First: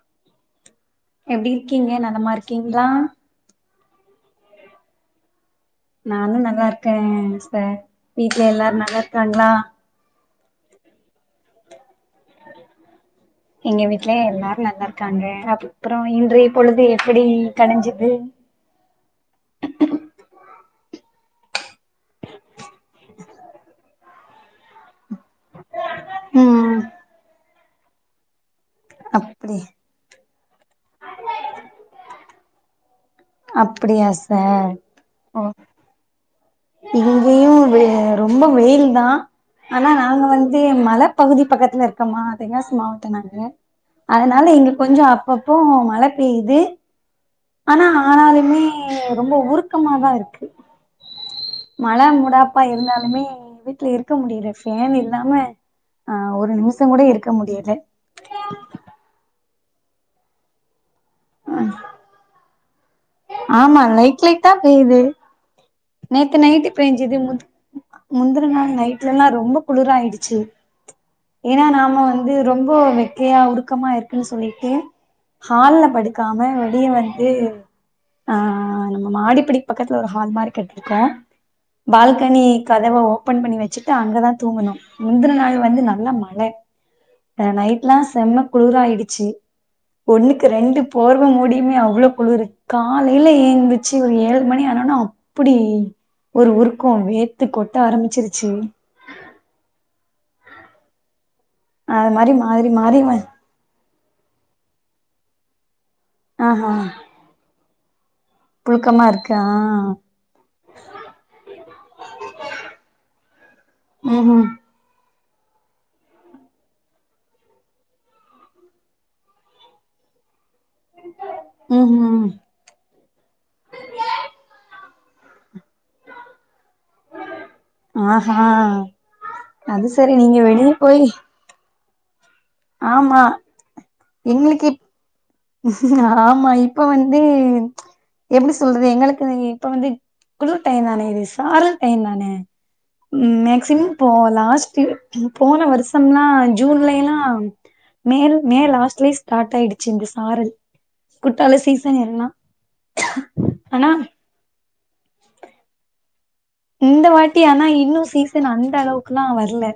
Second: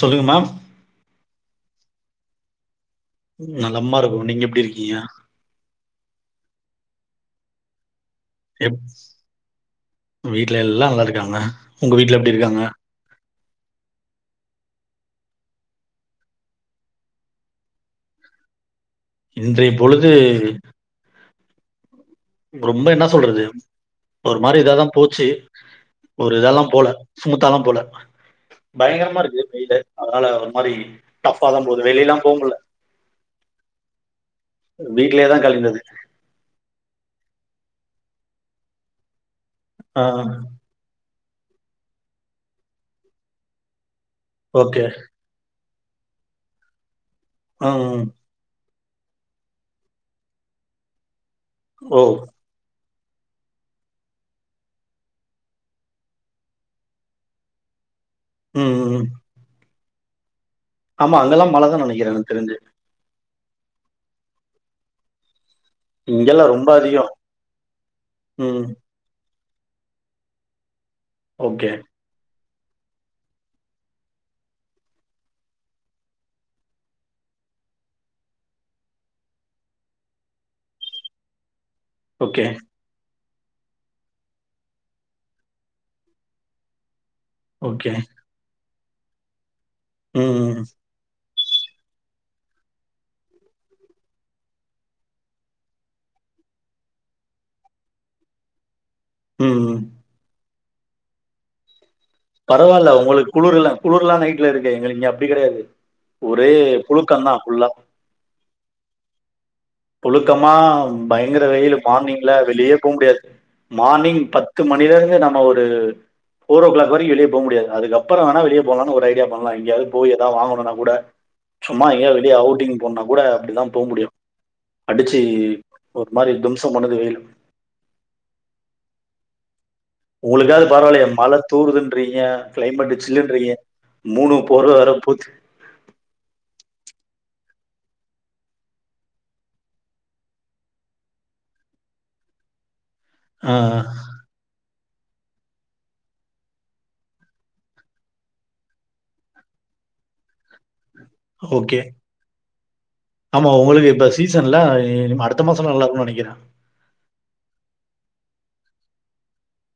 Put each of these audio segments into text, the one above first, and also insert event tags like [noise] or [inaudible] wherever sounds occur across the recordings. சொல்லுங்க மேம் எப்டி இருக்கீங்க நலமா இருக்கீங்களா நலமா இருக்கோ நீங்க எப்டி இருக்கீங்க நானும் நல்லா இருக்கே சார் வீட்ல எல்லாரு எப்- நல்லாருக்காங்களா வீட்ல எல்லா நல்லா இருக்காங்க உங்க வீட்ல எப்டி இருக்காங்க எங்க வீட்ல எல்லாரு நல்லாருக்காங்க அப்றோ இன்றைய பொழுது எப்படி கடஞ்சது இன்றைய பொழுது ரொம்ப என்ன சொல்றது ஒரு மாரி இதாதா போச்சு ஒரு இதால்லா ம் போல சுமுத்தாலா போல பயங்கரமா இருக்கு அப்படி வெயிலு அதனால ஒரு மாரி டஃபா தான் போது வெளியலா போமுல்ல அப்டியா சார் வீட்லயே ஓ தான் கழிந்தது இங்கயூ வே ரொம்ப வெயில் தா ஆனா நாங்க வந்து மழ பகுதி பக்கத்துல இருக்கம்மா தென்காசி மாவட்டொ நாங்க அதனால இங்க ஓகே கொஞ்ஜொ அப்பப் இப்போ மழ பெய்து ஆனா ம் ஆனாலுமே ஏ ரொம்ப உருக்கமாதா இருக்கு ஓ மழ முடாப்பா இருந்தாலு இப்பமே வீட்டுல இருக்க முடியற ஃபேன் இல்லாம ஆ ஒரு நிம்ஸங் கூட இருக்க முடியல உம் ம் ம் ஆமா அங்கல்லா மழதா நெனைக்றே எனக் தெரிஞ்சு ஆமா லைட் லைட்டா பேய்து நேத்து இங்கெல்லாம் ரொம்ப நைட்டு் அதிகம் பெஞ்சிது முந்த் முந்தின ம் நாள் நைட்லல்லா ரொம்போ குளுராயிடுச்சு ஏன்னா ஓகே நாம வந்து ரொம்ப வெக்கையா உருக்கமா இருக்குன்னு சொல்லிட்டு ஹால்ல படுக்காம வெளிய வந்து ஆ நம்ம மாடிப்பிடி பக்கத்தில ஒரு ஹால் மாரி கெட்டிர்க்கோ பால்கனி ஓகே கதவ ஓ ஓப்பன் பண்ணி வச்சுட்டு அங்கதா தூங்குனோ முந்துன நாள் வந்து நல்ல மழ அ ஓகே நைட்லா செம்ம குளுர்ராய் டிச்சி ஒன்னுக்கு ம் ம் ரெண்டு போர்வ மூடி பிமே அவ்ளோ குளுரு காலையில ஏந்துச்சு ஒரு ஏழு மணி ஆனோனா அப்டி ஒரு உருக்கோ வேத்து கொட்ட ஆரம்பிச்சிருச்சி ம் ம் அது மாரி மாறி பரவால்ல மாறி வ உங்குளுக்கு குளூரில்லா குளுர்லா நைட்ல இருக்கு எங்களு இங்க அப்டி கெடையாது ஒரே ஆஹா புழுக்கம் தான் ஃபுல்லா புழுக்கமா இருக்கு ஆ புழுக்கமா பயங்கர வெயிலு மார்னிங்ல வெளியே போக முடியாது மார்னிங் ம்ஹும் பத்து மணில இருந்து நம்ம ஒரு ஃபோரோ கிளாக் அதுவரைக்கும் வெளிய போக முடியாது அதுக்கப்பறம் வேணா வெளிய போலானு ஒரு ஐடியா பண்லா எங்யாவது போயி ஏதாவது வாங்கணு னா கூட சும்மா எங்கயாவது ம்ஹும் வெளிய அவுட்டிங் போனுனா கூட அப்டிதான் போமுடியும் அடுச்சு ஆஹா அது சே உங்களுக்காது பரவால்லயே மழத்தூ கூடுதுன்றீங்க கிளைமேட்டு ஆமா சில்லுன்றீங்க மூணு எங்களுக்கு போருவ வேர போத்தி ஆமா இப்ப வந்து ச் எப்டி சொல்றது எங்களுக்கு இப்ப வந்து குளுர் டைம் தான இது சாரல் டைம் தான உம் மேக்ஸிமம் போலாஸ்ட் [unintelligible] போன வருஷம்ல்லா ஜூன்லேலாம் மேல மே லாஸ்ட்லயே ஸ்டார்ட் ஆய்டுச்சு ஆறு ஓகே ஆமா ஆனா உங்களுக்கு இப்ப சீசன்ல டெய்லியு அடுத்த மாசம் நல்லா இருக்கும்னு நெனைக்கிறேன் இந்த வாட்டி ஆனா இன்னும் சீசன் அந்த அளவுக்குல்லாம் வர்ல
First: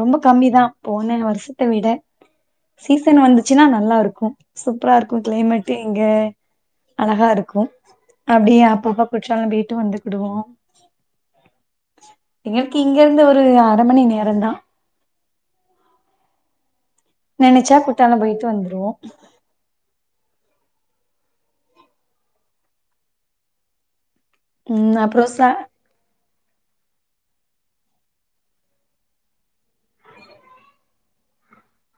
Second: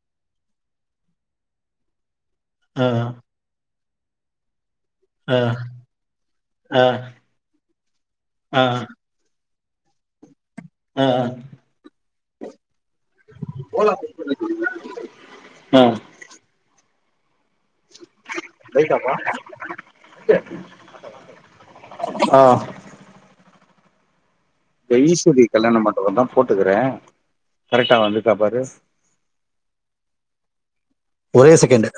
ரொம்ப கம்மிதான் போன வருஷத்த விட ஆ, சீசன் வந்துச்சுன்னா நல்லாரு இருக்கும் சூப்பரா இருக்கும் ஆ, கிளைமேட்டு் இங்க ஆ, அழகா இருக்கும் அப்டியே ஆ, அப்போப்பா குச்சாலும் அப்டியே ட்டு வந்துகிடுவோம் ஆ. எங்களுக்கு இங்க இருந்து ஒரு அர மணி நேரம்தான் ஆ நெனைச்சா குற்றாலம் போய்ட்டு வந்துருவோம் ஆஹ் இந்த ம் அப்றோ யீஸ்வரி ச கல்யண மண்டபதா போட்டுக்கிறே கரெக்டா வந்துக்கா பாரு ஒரே செகண்ட்டு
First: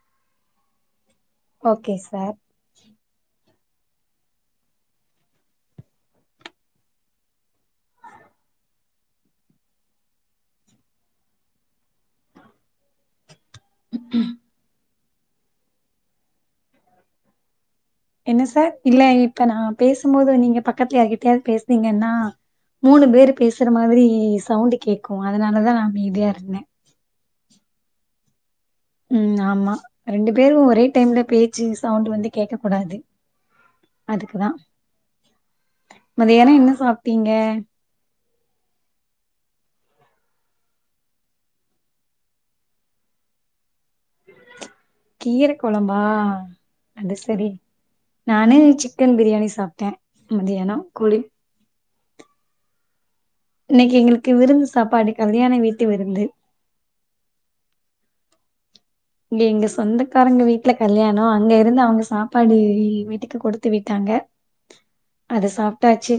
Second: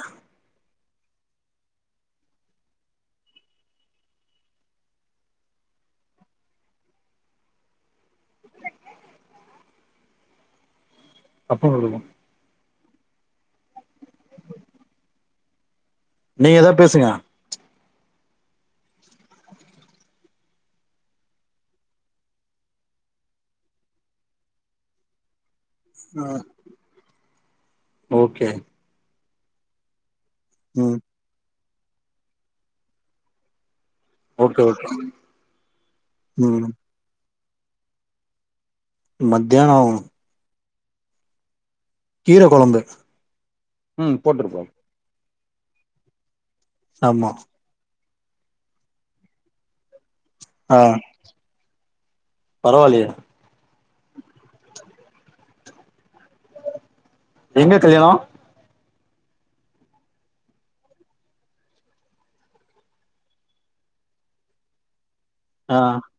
ஓகே சார் அப்போ ஒரு [inaudible] நீங்க ஏதா பேசுங்க என்ன சார் இல்ல இப்ப நான் பேசும்போது நீங்க பக்கத்துல யார்கிட்டயாவது பேசுனீங்கன்னா மூணு பேர்ரு பேசுற மாதிரி சவுண்டு கேக்கும் அதனாலதான் அமைதியா இருந்தே ஓகே ம் ஆமா ரெண்டு பேரும் ஒரே ம் டைம்ல போய் ஜி சவுண்டு வந்து கேட்க கூடாது அதுக்குதான் ஓகே ஓகே மதியானம் ம் என்ன சாப்டீங்க [inaudible] மத்தியானம் கீரை குழம்பு ம் போற்றுப்பா கீற கொலம்பா அது ஆமா சரி நானு சிக்கன் பிரியாணி சாப்ட்டேன் மதியானம் குளி பரவால்லயா இன்னைக்கு எங்களுக்கு விருந்து சாப்பாடு கல்யாண வீட்டு விருந்து எங்க கல்யாணம் இங்க எங்க சொந்தக்காரங்க வீட்ல கல்யாணம் அங்க இருந்து அவங்க சாப்பாடு வீட்டுக்கு கொடுத்து விட்டாங்க அதை ஆ சாப்ட்டாச்சு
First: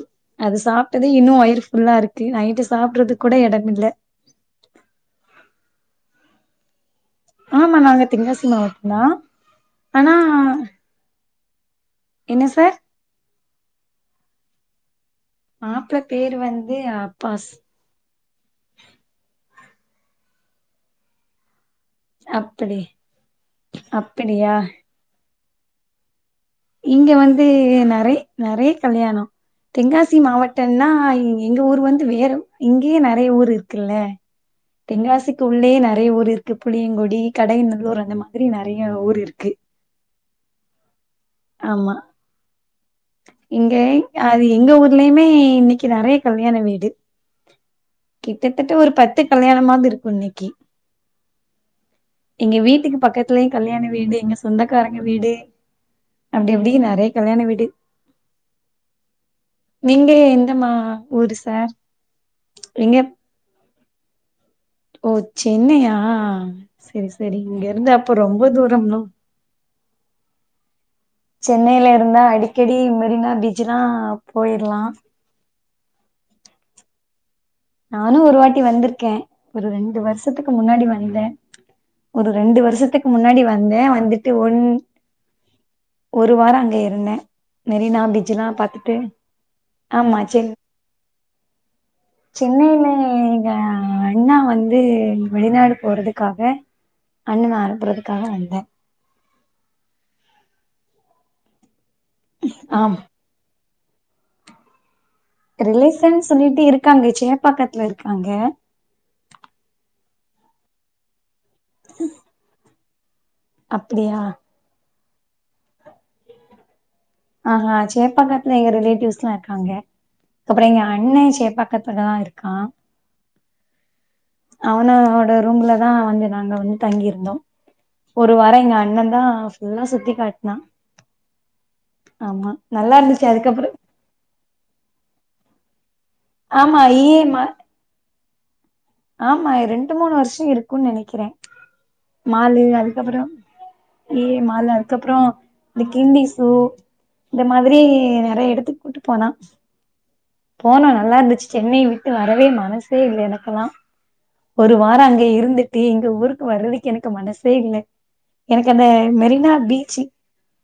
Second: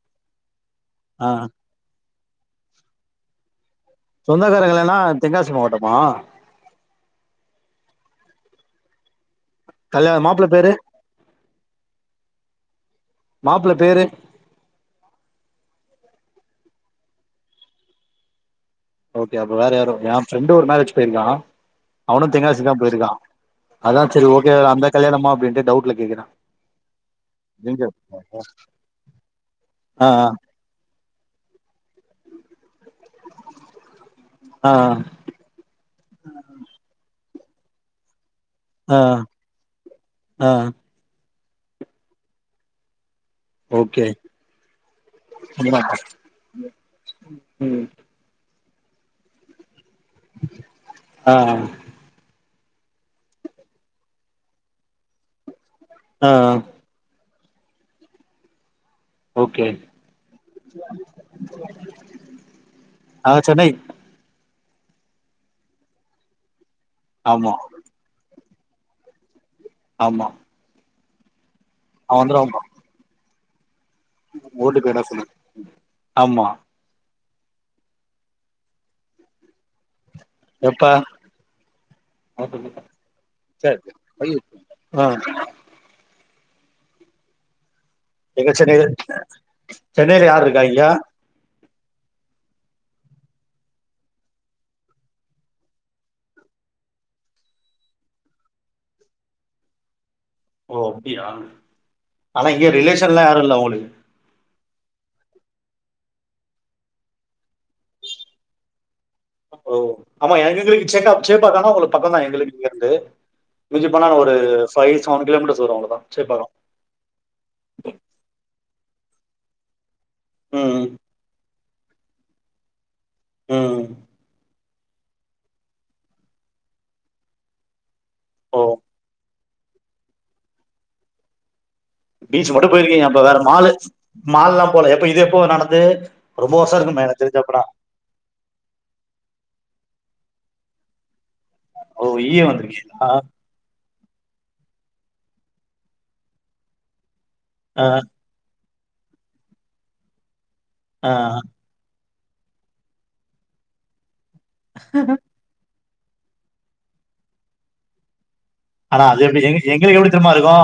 அது சாப்ட்டதே ஆ இன்னும் வயிறு புல்லா இருக்கு நைட்டு சாப்பிடுறது கூட எடம் இல்லை சொந்தக்காரங்கள்ன்னா தென்காசி மாவட்டமா ஆமா நாங்க தென்காசி மாவட்டம் தான் ஆனா கல்யாணம் மாப்பிள்ள பேரு என்ன சார் மாப்பிள்ள பேரு மாப்ள பேரு வந்து அப்பாஸ் ஓகே அப்ப வேற யாரும் என் ஃப்ரெண்டும் ஒரு மேரேஜ் போயிருக்கான் அவனும் தெங்காசி தான் அப்படி போயிருக்கான் அததான் சரி ஓகே அப்படியா அந்த கல்யாணம்மா அப்படின்னு டவுட்ல கேக்குற இங்க வந்து நிறைய நிறைய கல்யாணம் ஆ தென்காசி மாவட்டம்ன்னா எங்க ஊர் வந்து வேறு இங்கேயே நிறைய ஊர் இருக்குல்ல ஆ ஆ தெனங்காசிக்கு உள்ளே நிறைய ஊர் இருக்கு புளியங்குடி கடையநல்லூர் அந்தமாரி நிறைய ஆ ஊர் இருக்கு ஆமா எங்க ஓகே அது எங்க ஊர்லயுமே இன்னைக்கு நிறைய கல்யாண வீடு ம் கிட்டத்தட்ட ஒரு பத்து கல்யாணமாவது இருக்கு இன்னைக்கு ஆஹ்ஹ் எங்க வீட்டுக்கு பக்கத்துலயும் கல்யாண வீடு எங்க சொந்தக்காரங்க வீடு ஆ அப்டி அப்டி நிறைய கல்யாண வீடு ஓகே நீங்க எந்த ஊரு சார் நீங்க ஆ சென்னை ஓ சென்னையா செரி செரி ஆமா இங்க இருந்து அப்புறம் ரொம்ப தூரம்ல ஆமா சென்னையில அவ இருந்தா வந்துருவா அடிக்கடி மெரினா பீச் ஆ ஓட்டு போயிரலாம் போயிட சொல்லு ஆமா நானும் ஒரு வாட்டி வந்திருக்கேன் ஒரு ரெண்டு வருஷம் வருத்துக்கு முன்னாடி எப்ப வந்தேன் ஒரு ரெண்டு வருஷத்துக்கு முன்னாடி சரி வந்தேன் வந்துட்டு ஐயோ ஒன் ஆ ஒரு ஒரு வாரம் அங்க இருந்தேன் இங்க சென்னை ஆமா சென்னையல சென் யார்ருக்கா இங்க சென்னையில எங்க அண்ணா வந்து வெளிநாடு போறதுக்காக அண்ணன் அனுப்பறதுக்காக வந்தேன் ஓ அப்டியா ஆனா இங்க ஆம் ரிலேஷன்ல யாரும் இல்ல உங்களுக்கு ரிலேசன் சொல்லிட்டு இருக்காங்க சேப்பாக்கத்துல இருக்காங்க ஓ ஆமா என்ங்களுக்கு [inaudible] சேகாப்பாகம்னா உங்களுக்கு பக்கம் தான் எங்க வீட்ல இருந்து மின்ஜி போன அப்டியா ஒரு ஃபைவ் ஒன் கிலோமீட்டர்ஸ் வரும் அவுளோ தான் சோப்பக்கம் ஆஹா சேப்பக்கத்துல எங்க ரிலாய்ட்டிவ்ஸ் இருக்காங்க அப்புறம் எங்க ம் அண்ணன் சேப்பா பக்கத்துக்க தான் இருக்கான் ம் அவனோட ரூம்லதான் வந்து நாங்க வந்து தங்கிருந்தோம் ஒரு ஓ வாரம் எங்க அண்ணன் தான் எல்லாம் சுத்தி காட்னா ஆமா பீச் மட்டும் நல்லா போயிருக்கீங்க அப்ப இருந்துச்சு வேற அதுக்கப்றோ மாலு மால்லாம் போலய எப்ப இதே [unintelligible] ரொம்ப வருஷம் ஆமா இருக்கும இ என் எம் தெரிஞ்சா ஆர் அப்பநான ஆமா ரெண்டு மூணு வருஷம் இருக்கும்ன்னு நினைக்கிறேன் ஓ! ஈய மாலு வந்திருக்கீங்களா? அதுக்கப்புறம் ஏ மால அதுக்கப்புறம் இந்த கிண்ணி இந்த மாதிரி அ, நெறய எடுத்து வூட்டு தானா போனோ அ. நல்லா இருந்துச்சு சென்னை விட் வரவே மனசே இல்ல எனக்கெல்லா ஒரு வாரோ அங்க இருந் த்தி எங்க ஊருக்கு வர்றதுக்கு எனக்கு மனசே இல்ல எனக்கு அந்த ஆனா அது எப்டி மெரினா எங் எங்களுக்கு பீச்சு எப்டி தெரிமாருக்கு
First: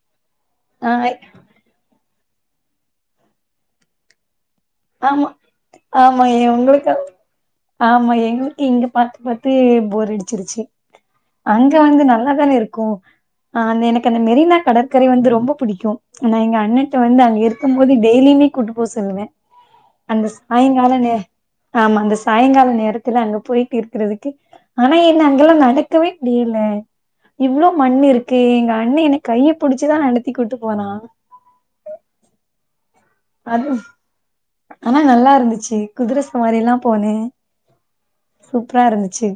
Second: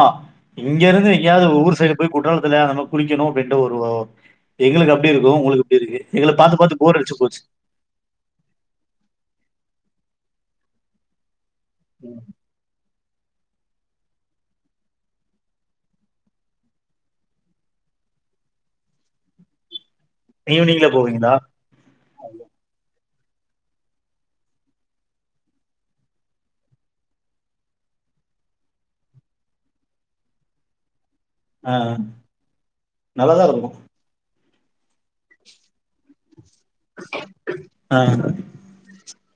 இங்க ஆ இருந்து எங்கயாவ்து ஊர் சைடு போய் குற்றாலத்துல அந்த குளிக்கணு அப்டின்ட்டு [unintelligible] ஆமா ஆமா எ பார்த்து உங்குளுக்கு அ போர் அடிச்சு போச்சு. ஆமா எங்ளுக் இங்க பாத்து பாத்து போர் அடி திருச்சி அங்க வந்து ம். நல்லாதான இருக்கூ ஆ அந்த எனக் அந்த மெரினா கடற்கரை வந்து ரொம்ப புடிக்கு ஆனா எங்க அண்ணட்ட வந்து அங்க இருக்கும் போது டெய்லியுமே கூட்டு போக சொல்லுவே அந்த ஈவினிங்ல சாய்ங்கால நே போவீங்களா? ஆமாங்க அந்த சாய்ங்கால நேரத் த்துல அங்க போயிட்டு இருக்கிறதுக்கு ஆனா என்ன அங்கெல்லா நடக்கவே முடியில இவ்ளோ மண்ணு இருக்கு எங்க அண்ணெ என்ன கைய புடிச்சி தா நடத்தி கூட்டு போனா அ நல்லாதா இருக்கு அது ஆனா நல்லா இருந்துச்சி குதர ச வாரில்லா போனே ஆ. சூப்பரா இருந்துச்சு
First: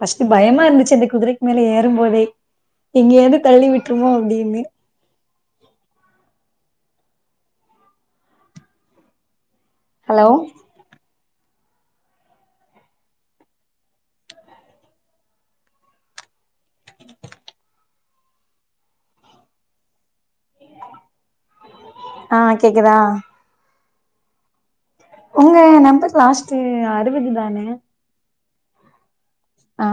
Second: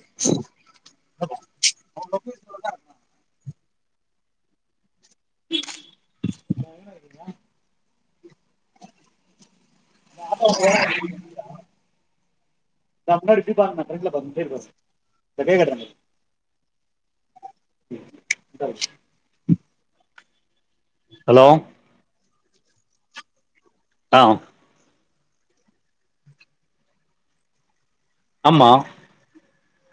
பஸ்ட் பயமா இருந்துச்சு அப்டி குதரைக்கு மேல ஏறுபோதே எங்கெது தள்ளி விட்டுருமோ அப்டின்னு பயமா இருத்துச்சா ஹலோ [unintelligible] [unintelligible] உக்காருங்க ஹலோ அ கேக்குதா அ உங்க நம்பர் லாஸ்ட் அறுவது தான ஆமா அ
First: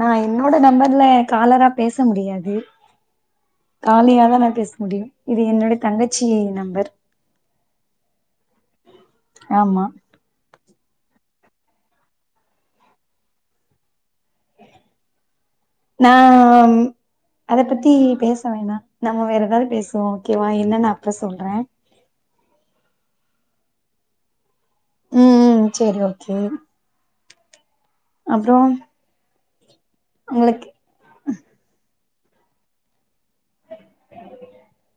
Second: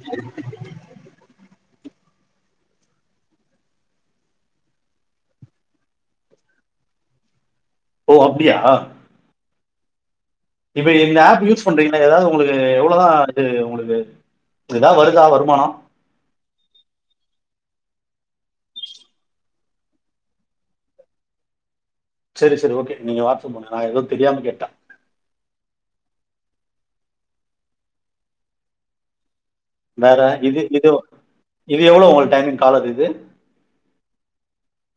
நா என்னோட நம்பர்ல காலராப் பேச முடியாது காலியாதா நா பேச முடியு இது என்னோட தங்கச்சி நம்பர் ஓ அப்டியா ஆமா இப்ப இந்த ஆப் யூஸ் பண்றீங்ள எதாவ்து உங்குளுக்கு எவ்லோ தா இது உங்களுக் இதுதா வருதா வருமானோ அங் அத பத்தி பேச வேணா நாம வேற எதாவத் பேசுவோ ஓகேவா என்னனு அப்பறோ சொல்றே செரி செரி ஓகே நீங்க வாட்அப் பண்ணுங்க நா எதோ தெரியாம கேட்ட உம் செரி ஓகே அப்றோ வேற இது உங்களுக்கு இது இது எவ்ளோ டைமிங் காலர் இது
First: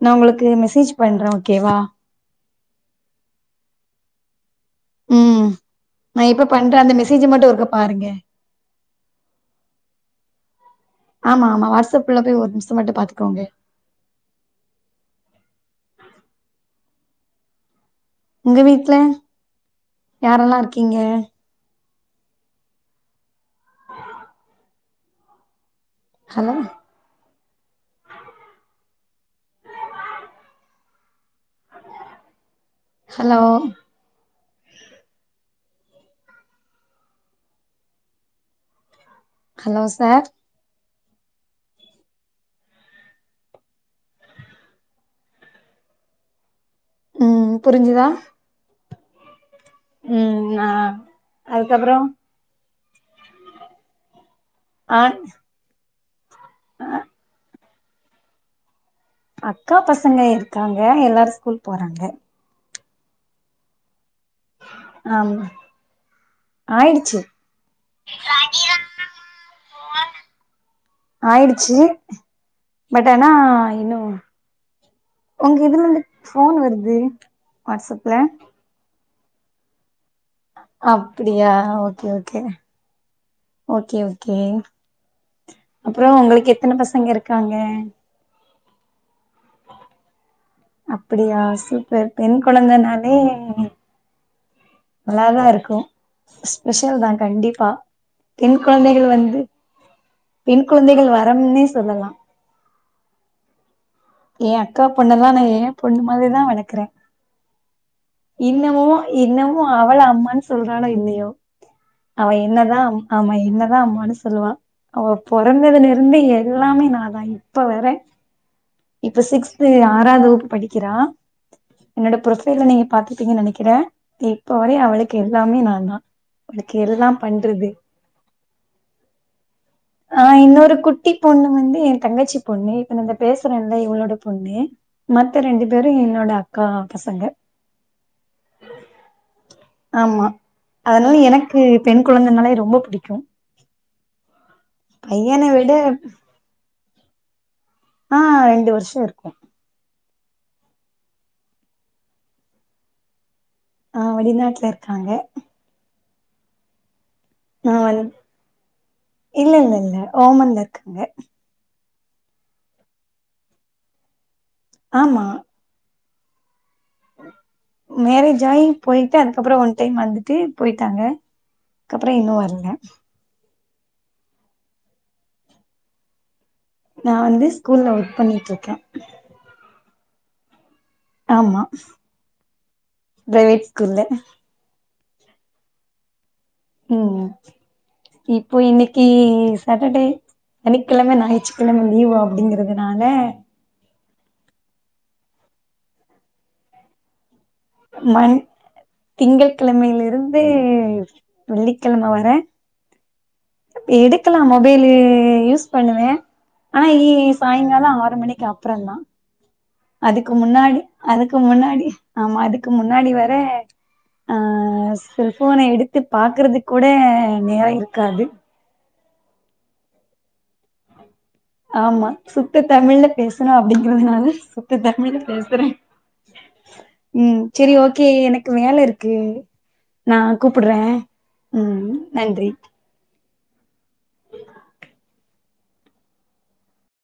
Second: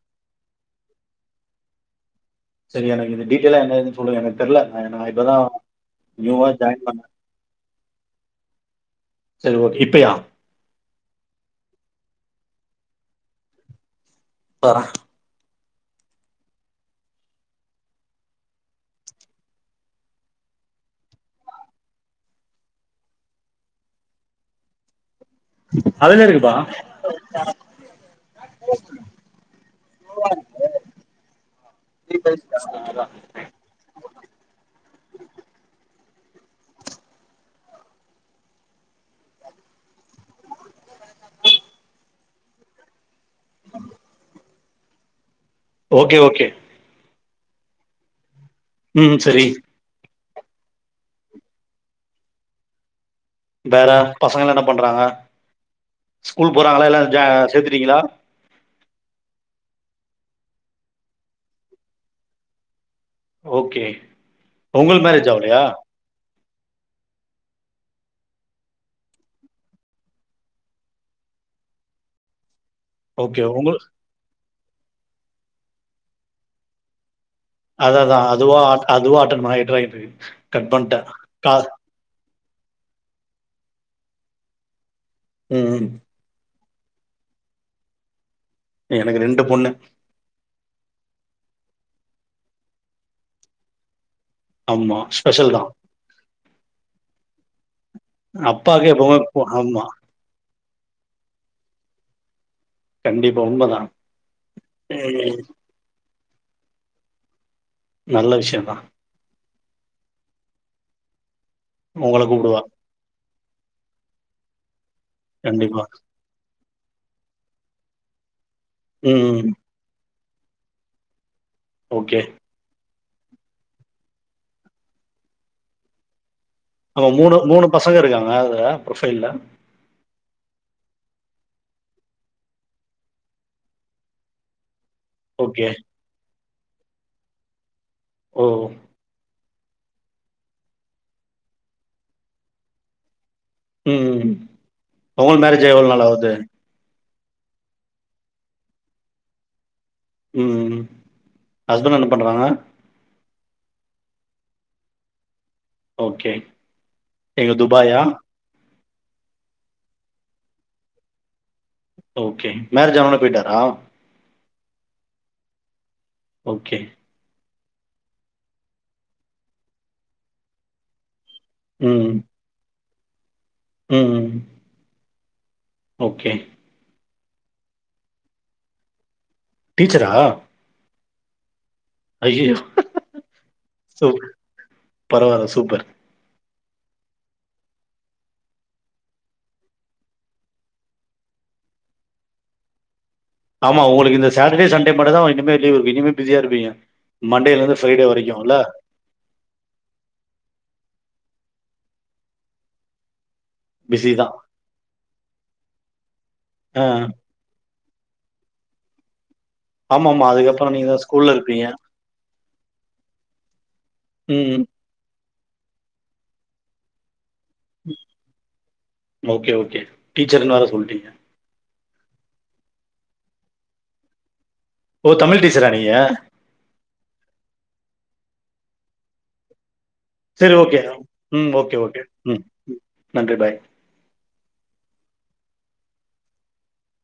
நா உங்களுக்கு மெசேஜ் பண்றே ஓகேவா செரி எனக்கு இது டீடேல்லா என்ன எதுன்னு சொல்லுங்க எனக்கு தெர்ல நா நா இப்பதான் ம் நா இப்ப நியூவா பண்ற ஜாயின் அந்த பண்ண மெசேஜ மட்டு ஒருக்கா பாருங்க சரி ஓகேப் இப்பையா ஆமா ஆமா வாட்ஸ்ஷப்ல குல்ல போய் ஒரு நிம்சோ மட்டும் பாத்துக்கோங்க ப்பா உங்க வீட்ல யாரெல்லா இருக்கீங்க ஹலோ அதலெல்லா எதுக்குப்பா [inaudible] எதா சொன்னாதா hello hello sir okay okay ம் புரிஞ்சுதா ம் சரி ம் நா அதுக்கப்பற வேற பசங்களா என்ன ஆ பண்றாங்க ஸ்கூல் போறாங்களா எல்லா ஜா சேத்துட்டிங்களா அக்கா பசங்க இருக்காங்க எல்லாரு ஸ்கூல் போறாங்க ஓகே உங்களுக் மேரேஜ் ஆம் ஆவலையா ஆயிடுச்சு ஆயிடுச்சு பட் ஆனா ஓகே உங்கள் இன்னு உங்க இதுல இருந்து ஃபோன் வருது வாட்ஸ்அப்ல அதாதா அதுவா ஆட் அதுவா அட்டன் மைட் ராயிட்ருக்கு அப்பிடியா ஓகே ஓகே ஓகே ஓகே ம் ம். அப்புரோ உங்களுக்கு எப் த்தன பசங்க இருக்காங்க எனக்கு ரெண்டு பொண்ணு அப்படியா சூப்பர் பெண் கொழந்த நாலே ஆமாம் நல்லாதா ஸ்பெஷல் தான் இருக்கும் ஸ்பெஷல் தான் கண்டிப்பா பெண் அப்பாவுக்கு கொழந்தைகள் எப்பவுமே வந்து ஆமாம் பெண் குழந்தைகள் வரம்னே சொல்லலா கண்டிப்பா உண்மதா ய அக்கா பொண்ணல்லாம் நா யேன் பொண்ணுமா மாரிதா வளக்கறே நல்ல விஷயம் தான் இன்னமு இன்னும் ஒ அவள அம்மான் சொல்றாளோ இல்லயோ உங்களை அவ கூப்பிடுவா என்னதா அம் ஆமை என்னதா அம்மான்னு சொல்லுவா அவ கண்டிப்பாக பொறந்ததுல இருந்தே என் எல்லாமே நாதா இப்ப வர இப்ப ம். சிக்ஸ்த்து ஆறாது படிக்கிறா என்னோட ஓகே. ப்ரொஃபைல நீங்க பாத்து ங்க நினைக்கிறே இப்ப வர அவளுக்கு எல்லாமே நாந்தா ஆமா மூணு மூணு பசங்க இருக்காங்க அதுல புரொபைல்ல ஆ இன்னொரு குட்டி பொண்ணு வந்து என் தங்கச்சி பொண்ணு இப்ப நம்ப பேசு இத்தனோண்டுதா இவளோட பொண்ணு மத்த ஓகே. ரெண்டு பேரு என்னோட அக் ஆ பசங்க ஓஹ் ஆமா அதனால எனக்கு பெண் குழந்தனாலே ரொம்ப புடிக்கும் ம்ம் உங்களுக்கு மேரேஜ் விட ஆயி எவ்ளோ நாள் ஆவுது ஆ ரெண்டு வருஷம் இருக்கும் ம் ஹஸ்பண்ட் என்ன பண்றாங்க ஆ வெளிநாட்ல இருக்காங்க ஓகே எங்க நா வந் துபாயா இல்ல இல்ல இல்ல ஓமன்ல இருக்காங்க ஓகே மேரேஜ் ஆனவொன்ன போய்ட்டாரா ஆமா ஓகே மேரேஜ் ஆயி போயிட்டு அதுக்கப்பறோ ஒன் டைம் வந்துட்டு போய்ட்டாங்க கப்பறோ இன்னு வரல ம் ம் ஓகே நா வந்து ஸ்கூல்ல ஒர்க் பண்ணிட்ருக்கே டீச்சரா ஆமா ஐயயோ! பிரைவேட் ஸ்கூல்ல பரவாயில்ல சூப்பர் ம் ம் இப்போ இன்னக்கி சாட்டர்டே சனிக்கிழம ஞாயிற்றுக்கிழம லீவு அப்டிங்கிறதுனால ஆமா உங்களுக்கு இந்த சாட்டர்டே சண்டே மட்டுதா இனிமே லீவு இருக்கு இனிமே பிஸியா இருப்பீங்க மண்டேலருந்து ஃப்ரைடே மண் வரைக்கும்ல. திங்கக் கிழமையிலிருந்து வெள்ளிக்கிழம வர பிஸி தான். எடுக்கலாம் மொபைலு யூஸ் பண்ணுவேன் ஆ. ஆனா ஈவினிங் சாயங்காலம் ஆவு ஆறு மணிக்கு அப்றந்தா ஆமாமா. அதுக்கு அதுக்கப்புறம் முன்னாடி நீங்க தான் ஸ்கூல்ல அதுக்கு இருப்பீங்க. முன்னாடி ஆமா அதுக்கு முன்னாடி வர ஆ ம். செல்ஃபோன எடுத்து பாக்கறதுக் கூட நேர இருக்காது ஓகே ஓகே டீச்சர்னு வேற சொல்டிங்க ஆமா சுத்த தமிழ்ல பேசணு அப்படிங்கிறதுனால சுத்த ஓ! தமிழ்ல தமிழ் பேசுறே டீச்சரா நீங்க? உம் சரி ஓக் கே எனக்கு வேல இருக்கு நா சேர் ஓகே கூப்புட்றே ம் ஓகே ஓகே ம் நன்றி பாய்